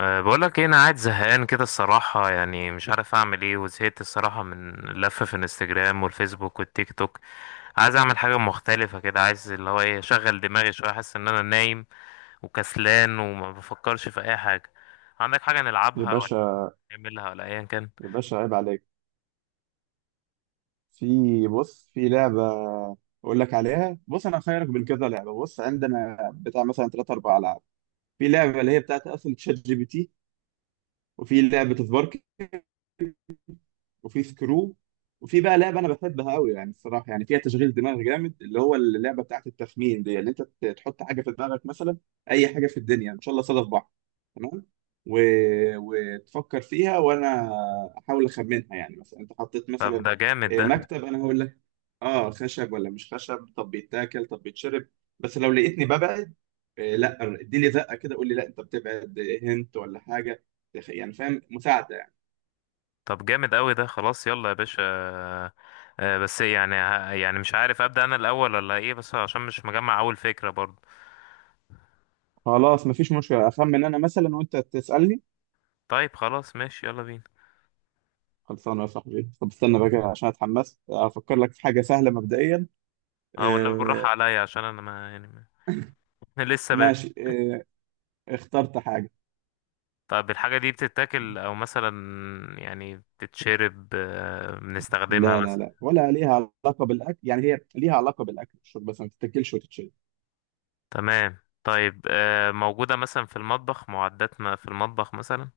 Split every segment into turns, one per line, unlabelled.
أه، بقولك ايه؟ انا قاعد زهقان كده الصراحة، يعني مش عارف اعمل ايه، وزهقت الصراحة من اللفة في الانستجرام والفيسبوك والتيك توك. عايز اعمل حاجة مختلفة كده، عايز اللي هو ايه، اشغل دماغي شوية، احس ان انا نايم وكسلان وما بفكرش في اي حاجة. عندك حاجة نلعبها
يا
ولا
باشا،
نعملها ولا ايا كان؟
يا باشا عيب عليك. بص في لعبة أقول لك عليها. بص أنا هخيرك بين كذا لعبة. بص عندنا بتاع مثلا ثلاث أربع ألعاب. في لعبة اللي هي بتاعت أصل تشات GPT، وفي لعبة سبارك، وفي سكرو، وفي بقى لعبة أنا بحبها أوي يعني الصراحة يعني فيها تشغيل دماغ جامد، اللي هو اللعبة بتاعت التخمين دي، اللي أنت تحط حاجة في دماغك، مثلا أي حاجة في الدنيا، إن شاء الله صادف بعض. تمام. و... وتفكر فيها وأنا أحاول أخمنها. يعني مثلا أنت حطيت
طب
مثلا
ده جامد ده.
مكتب، انا هقول اه خشب ولا مش خشب، طب بيتاكل، طب بيتشرب. بس لو لقيتني ببعد، آه لا اديلي زقه كده، قول لي لا انت بتبعد، هنت ولا حاجه، يعني فاهم، مساعده يعني.
طب جامد قوي ده، خلاص يلا يا باشا. أه. بس يعني يعني مش عارف ابدأ انا الاول ولا ايه، بس عشان مش مجمع اول فكرة برضه.
خلاص مفيش مشكله، اخمن انا مثلا وانت تسالني.
طيب خلاص، ماشي، يلا بينا.
خلصانه يا صاحبي، طب استنى بقى كده عشان اتحمست افكر لك في حاجه سهله مبدئيا.
اه والنبي بالراحة
آه.
عليا، عشان انا ما يعني ما. لسه بادئ.
ماشي آه. اخترت حاجه.
طب الحاجة دي بتتاكل، او مثلا يعني بتتشرب،
لا
بنستخدمها
لا
مثلا؟
لا، ولا ليها علاقه بالاكل. يعني هي ليها علاقه بالاكل والشرب بس ما تتاكلش وتتشرب.
تمام. طيب، موجودة مثلا في المطبخ، معدات ما في المطبخ مثلا؟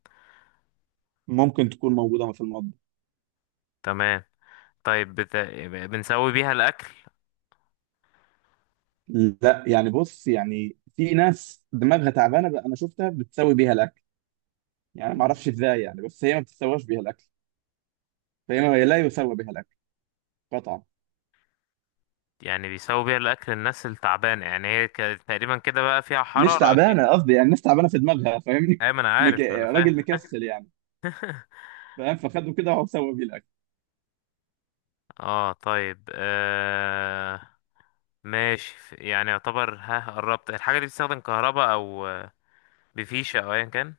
ممكن تكون موجوده في المطبخ.
تمام. طيب بنسوي بيها الأكل؟
لا يعني بص، يعني في ناس دماغها تعبانه بقى، انا شفتها بتسوي بيها الاكل، يعني ما اعرفش ازاي، يعني بس هي ما بتسواش بيها الاكل، فهي ما هي لا يسوى بيها الاكل قطعا.
يعني بيسوي بيها الأكل الناس التعبانة، يعني هي تقريبا كده، بقى فيها
مش
حرارة أكيد.
تعبانه قصدي، يعني الناس تعبانه في دماغها، فاهمني؟
أيوة، ما أنا عارف، ما أنا
راجل
فاهم.
مكسل يعني. فاهم، فخده كده وهو سوى بيه الاكل.
اه، طيب. ماشي يعني يعتبر ها قربت. الحاجة دي بتستخدم كهرباء أو بفيشة أو أيا كان؟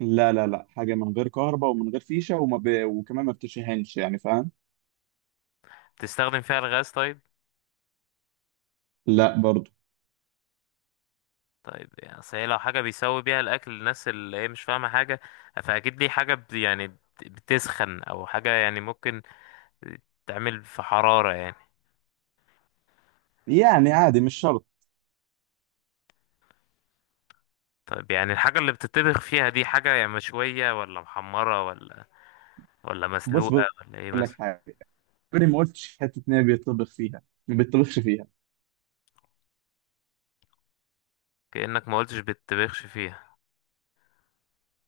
لا لا لا، حاجه من غير كهرباء ومن غير فيشه، وكمان ما بتشهنش، يعني فاهم.
بتستخدم فيها الغاز؟ طيب،
لا برضو.
طيب يعني أصل هي لو حاجة بيسوي بيها الأكل الناس اللي هي مش فاهمة حاجة، فأكيد دي حاجة يعني بتسخن أو حاجة، يعني ممكن تعمل في حرارة يعني.
يعني عادي، مش شرط.
طيب، يعني الحاجة اللي بتطبخ فيها دي حاجة يعني مشوية ولا محمرة ولا
بص
مسلوقة
بقول
ولا إيه
لك
مثلا؟
حاجه، عمري ما قلتش حته ان هي بيطبخ فيها، ما بيطبخش فيها.
كأنك ما قلتش بتطبخش فيها.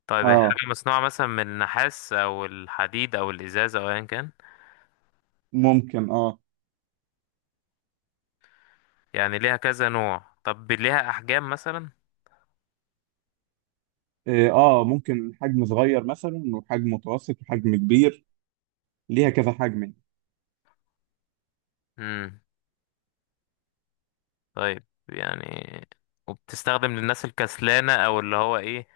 طيب هي
اه
حاجة مصنوعة مثلا من النحاس أو الحديد أو الإزاز أو أيا كان؟
ممكن اه.
يعني ليها كذا نوع؟ طب ليها احجام مثلا؟
إيه، اه ممكن حجم صغير مثلا وحجم متوسط وحجم كبير، ليها كذا حجم يعني.
امم طيب، يعني وبتستخدم للناس الكسلانة، او اللي هو ايه،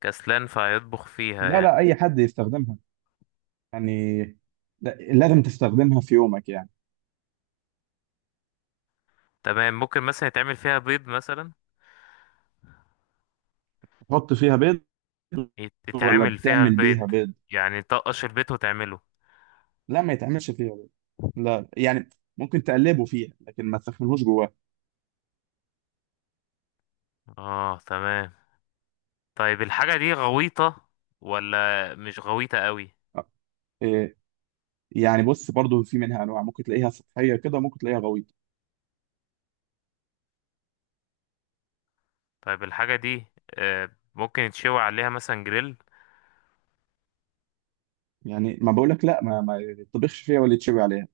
كسلان فهيطبخ فيها
لا
يعني؟
لا، اي حد يستخدمها يعني، لازم تستخدمها في يومك يعني.
تمام. ممكن مثلا يتعمل فيها بيض مثلا؟
تحط فيها بيض ولا
يتعمل فيها
بتعمل
البيض،
بيها بيض؟
يعني تقش البيض وتعمله؟
لا ما يتعملش فيها بيض، لا يعني ممكن تقلبه فيها لكن ما تسخنهوش جواه.
اه تمام. طيب الحاجة دي غويطة ولا مش غويطة قوي؟
إيه، يعني بص برضو في منها انواع، ممكن تلاقيها سطحيه كده وممكن تلاقيها غويطه.
طيب الحاجة دي آه، ممكن يتشوي عليها مثلا جريل؟
يعني ما بقولك لا، ما يطبخش فيها ولا يتشوي عليها.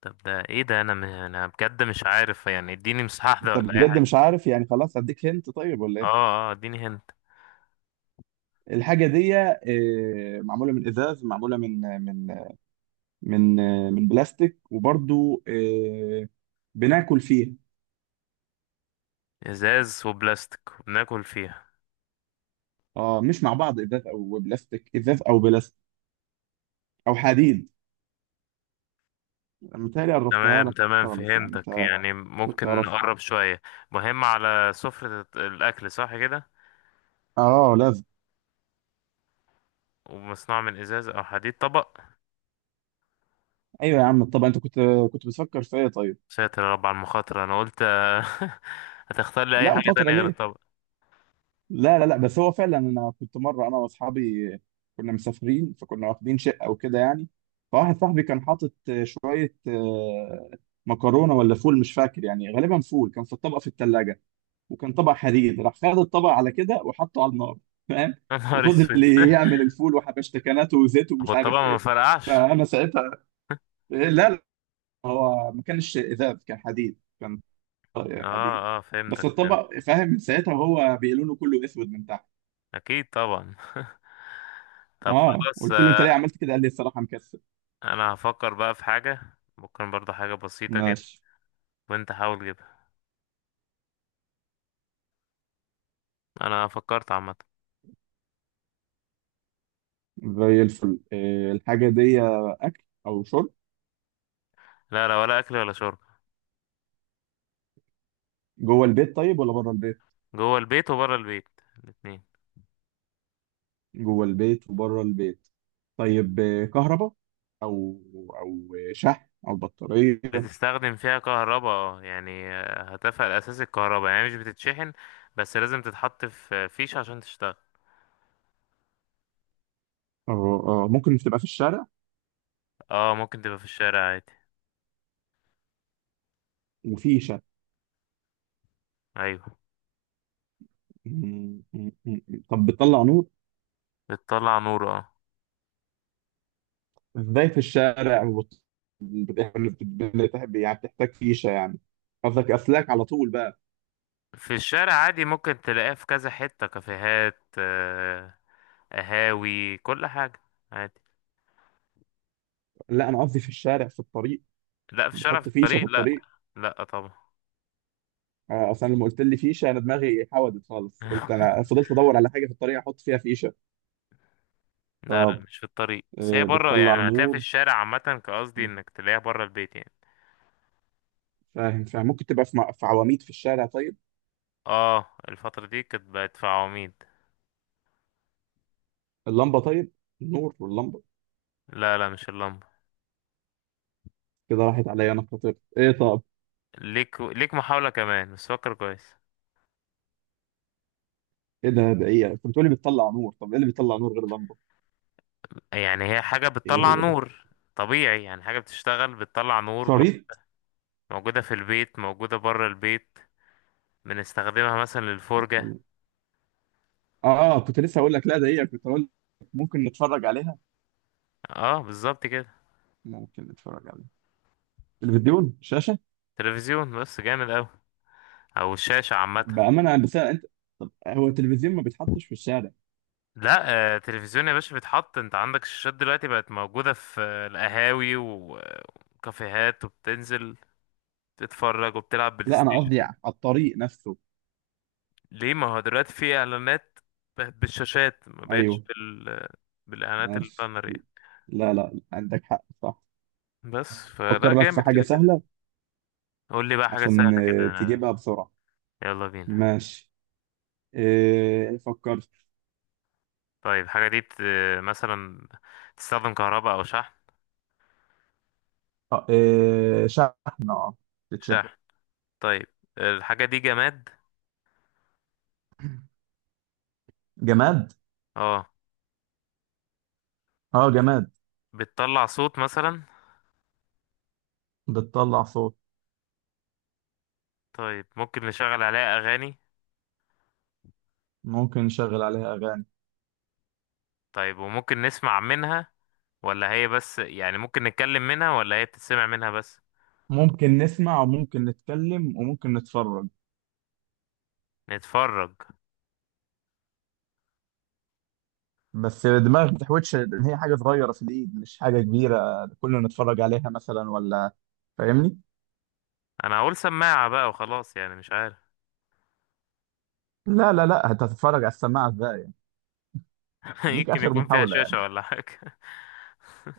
طب ده ايه ده؟ انا بجد مش عارف يعني، اديني مساحة واحدة
انت
ولا
بجد
اي.
مش عارف؟ يعني خلاص اديك هنت طيب ولا ايه.
اه اه، اديني هنت.
الحاجه دي معموله من ازاز، معموله من من بلاستيك، وبرضو بناكل فيها.
ازاز وبلاستيك وبناكل فيها؟
اه مش مع بعض، ازاز او بلاستيك، ازاز او بلاستيك او حديد. متهيألي قربتها
تمام
لك
تمام،
خالص، يعني
فهمتك،
انت
يعني
كنت
ممكن
تعرف.
نقرب شوية؟ مهم على سفرة الأكل، صح كده؟
اه لازم.
ومصنوع من إزاز أو حديد. طبق.
ايوه يا عم، طب انت كنت بتفكر في ايه طيب؟
ساتر يا رب على المخاطرة، أنا قلت هتختار لي أي
لا
حاجة
مخاطره
تانية غير
ليه؟
الطبق.
لا لا لا، بس هو فعلا انا كنت مره انا واصحابي كنا مسافرين، فكنا واخدين شقه وكده يعني، فواحد صاحبي كان حاطط شويه مكرونه ولا فول مش فاكر، يعني غالبا فول، كان في الطبق في الثلاجه، وكان طبق حديد، راح خد الطبق على كده وحطه على النار، فاهم؟
يا نهار
وفضل
أسود.
يعمل الفول وحبشتكناته وزيت
طب
ومش
والطبق
عارف
ما
ايه.
فرقعش؟
فانا ساعتها إيه، لا لا، هو ما كانش ازاز، كان حديد، كان طبق
اه
حديد.
اه،
بس
فهمتك، فهمت.
الطبق فاهم من ساعتها هو بيقولوا له كله اسود من تحت.
أكيد طبعا. طب
اه
خلاص.
قلت له انت ليه عملت كده، قال لي الصراحه مكسل.
أنا هفكر بقى في حاجة، ممكن برضه حاجة بسيطة كده،
ماشي.
وأنت حاول جدا. انا فكرت، عامه.
زي الفل. إيه الحاجه دي، اكل او شرب؟
لا لا، ولا اكل ولا شرب.
جوه البيت طيب ولا بره البيت؟
جوه البيت وبره البيت، الاتنين.
جوه البيت وبره البيت. طيب كهرباء او او شحن او بطاريه؟
بتستخدم فيها كهرباء اه، يعني هتفها الاساسي الكهرباء، يعني مش بتتشحن، بس لازم تتحط في فيش عشان تشتغل.
اه ممكن تبقى في الشارع
اه، ممكن تبقى في الشارع عادي.
وفي شحن.
ايوه،
طب بتطلع نور؟
بتطلع نور، اه.
ازاي في الشارع؟ يعني بتحتاج فيشه يعني، قصدك اسلاك على طول بقى.
في الشارع عادي، ممكن تلاقيها في كذا حته، كافيهات، قهاوي، كل حاجه عادي.
لا انا قصدي في الشارع في الطريق،
لا، في الشارع في
بحط فيشه في
الطريق، لا.
الطريق؟
لا طبعا.
اصلا لما قلت لي فيشه انا دماغي حودت خالص، قلت انا فضلت ادور على حاجه في الطريق احط فيها فيشه.
لا لا،
طب
مش في الطريق، بس هي بره،
بتطلع
يعني هتلاقيها في
نور.
الشارع عامة، كقصدي
م.
انك تلاقيها بره البيت يعني.
فاهم فاهم، ممكن تبقى في في عواميد في الشارع طيب.
اه، الفترة دي كانت بقت في عواميد.
اللمبه طيب، النور واللمبه.
لا لا، مش اللمبة.
كده راحت عليا، انا خطير. ايه طب؟
ليك محاولة كمان، بس فكر كويس.
ايه ده ايه؟ كنت بتقولي بتطلع نور، طب ايه اللي بيطلع نور غير لمبه؟
يعني هي حاجة
ايه
بتطلع
هو ده،
نور طبيعي، يعني حاجة بتشتغل، بتطلع نور،
شريط
موجودة في البيت، موجودة بره البيت، بنستخدمها مثلا للفرجة.
بتطلع. اه كنت لسه هقول لك لا ده هي، كنت هقول لك ممكن نتفرج عليها.
اه بالظبط كده.
ممكن نتفرج عليها، تلفزيون، شاشه.
تلفزيون، بس جامد اوي، او الشاشة عامة.
بامانه بس انت طب هو التلفزيون ما بيتحطش في الشارع.
لا، تلفزيون يا باشا بيتحط. انت عندك الشاشات دلوقتي بقت موجودة في القهاوي و- وكافيهات، وبتنزل تتفرج وبتلعب بلاي
لا انا قصدي
ستيشن.
على الطريق نفسه.
ليه؟ ما هو دلوقتي في اعلانات بالشاشات، ما بقتش
ايوه.
بالاعلانات
ماشي.
البانرية.
لا لا، عندك حق صح.
بس
طب
فلا
فكر لك في
جامد
حاجة
كده كده.
سهلة
قول لي بقى حاجة
عشان
سهلة كده.
تجيبها بسرعة.
يلا بينا.
ماشي. إيه فكرت؟
طيب الحاجة دي مثلا تستخدم كهرباء او شحن؟
إيه شحن اه، بتشحن.
شحن. طيب الحاجة دي جماد؟
جماد.
اه.
اه جماد.
بتطلع صوت مثلا؟
بتطلع صوت،
طيب ممكن نشغل عليها اغاني؟
ممكن نشغل عليها أغاني.
طيب، وممكن نسمع منها، ولا هي بس يعني ممكن نتكلم منها، ولا هي بتتسمع منها بس؟
ممكن نسمع وممكن نتكلم وممكن نتفرج.
نتفرج.
بس الدماغ ما تحوتش إن هي حاجة صغيرة في الإيد، مش حاجة كبيرة كلنا نتفرج عليها مثلا، ولا فاهمني؟
انا هقول سماعة بقى وخلاص، يعني مش عارف.
لا لا لا، انت هتتفرج على السماعه ازاي يعني؟ ليك
يمكن
اخر
يكون فيها
محاوله
شاشة
يعني.
ولا حاجة.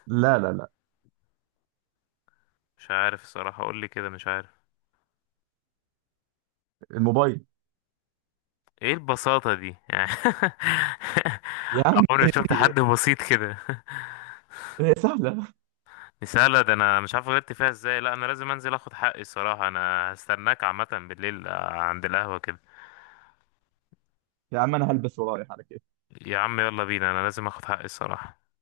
لا لا لا.
مش عارف الصراحة، قول لي كده، مش عارف.
الموبايل.
ايه البساطة دي يعني؟
يا عم
عمري ما شفت حد بسيط كده.
هي سهله.
مسألة ده انا مش عارف غلطت فيها ازاي. لا انا لازم انزل اخد حقي الصراحة. انا هستناك عامة بالليل عند القهوة كده.
يا عم انا هلبس ورايح على كده.
يا عم يلا بينا، انا لازم اخد حقي الصراحة.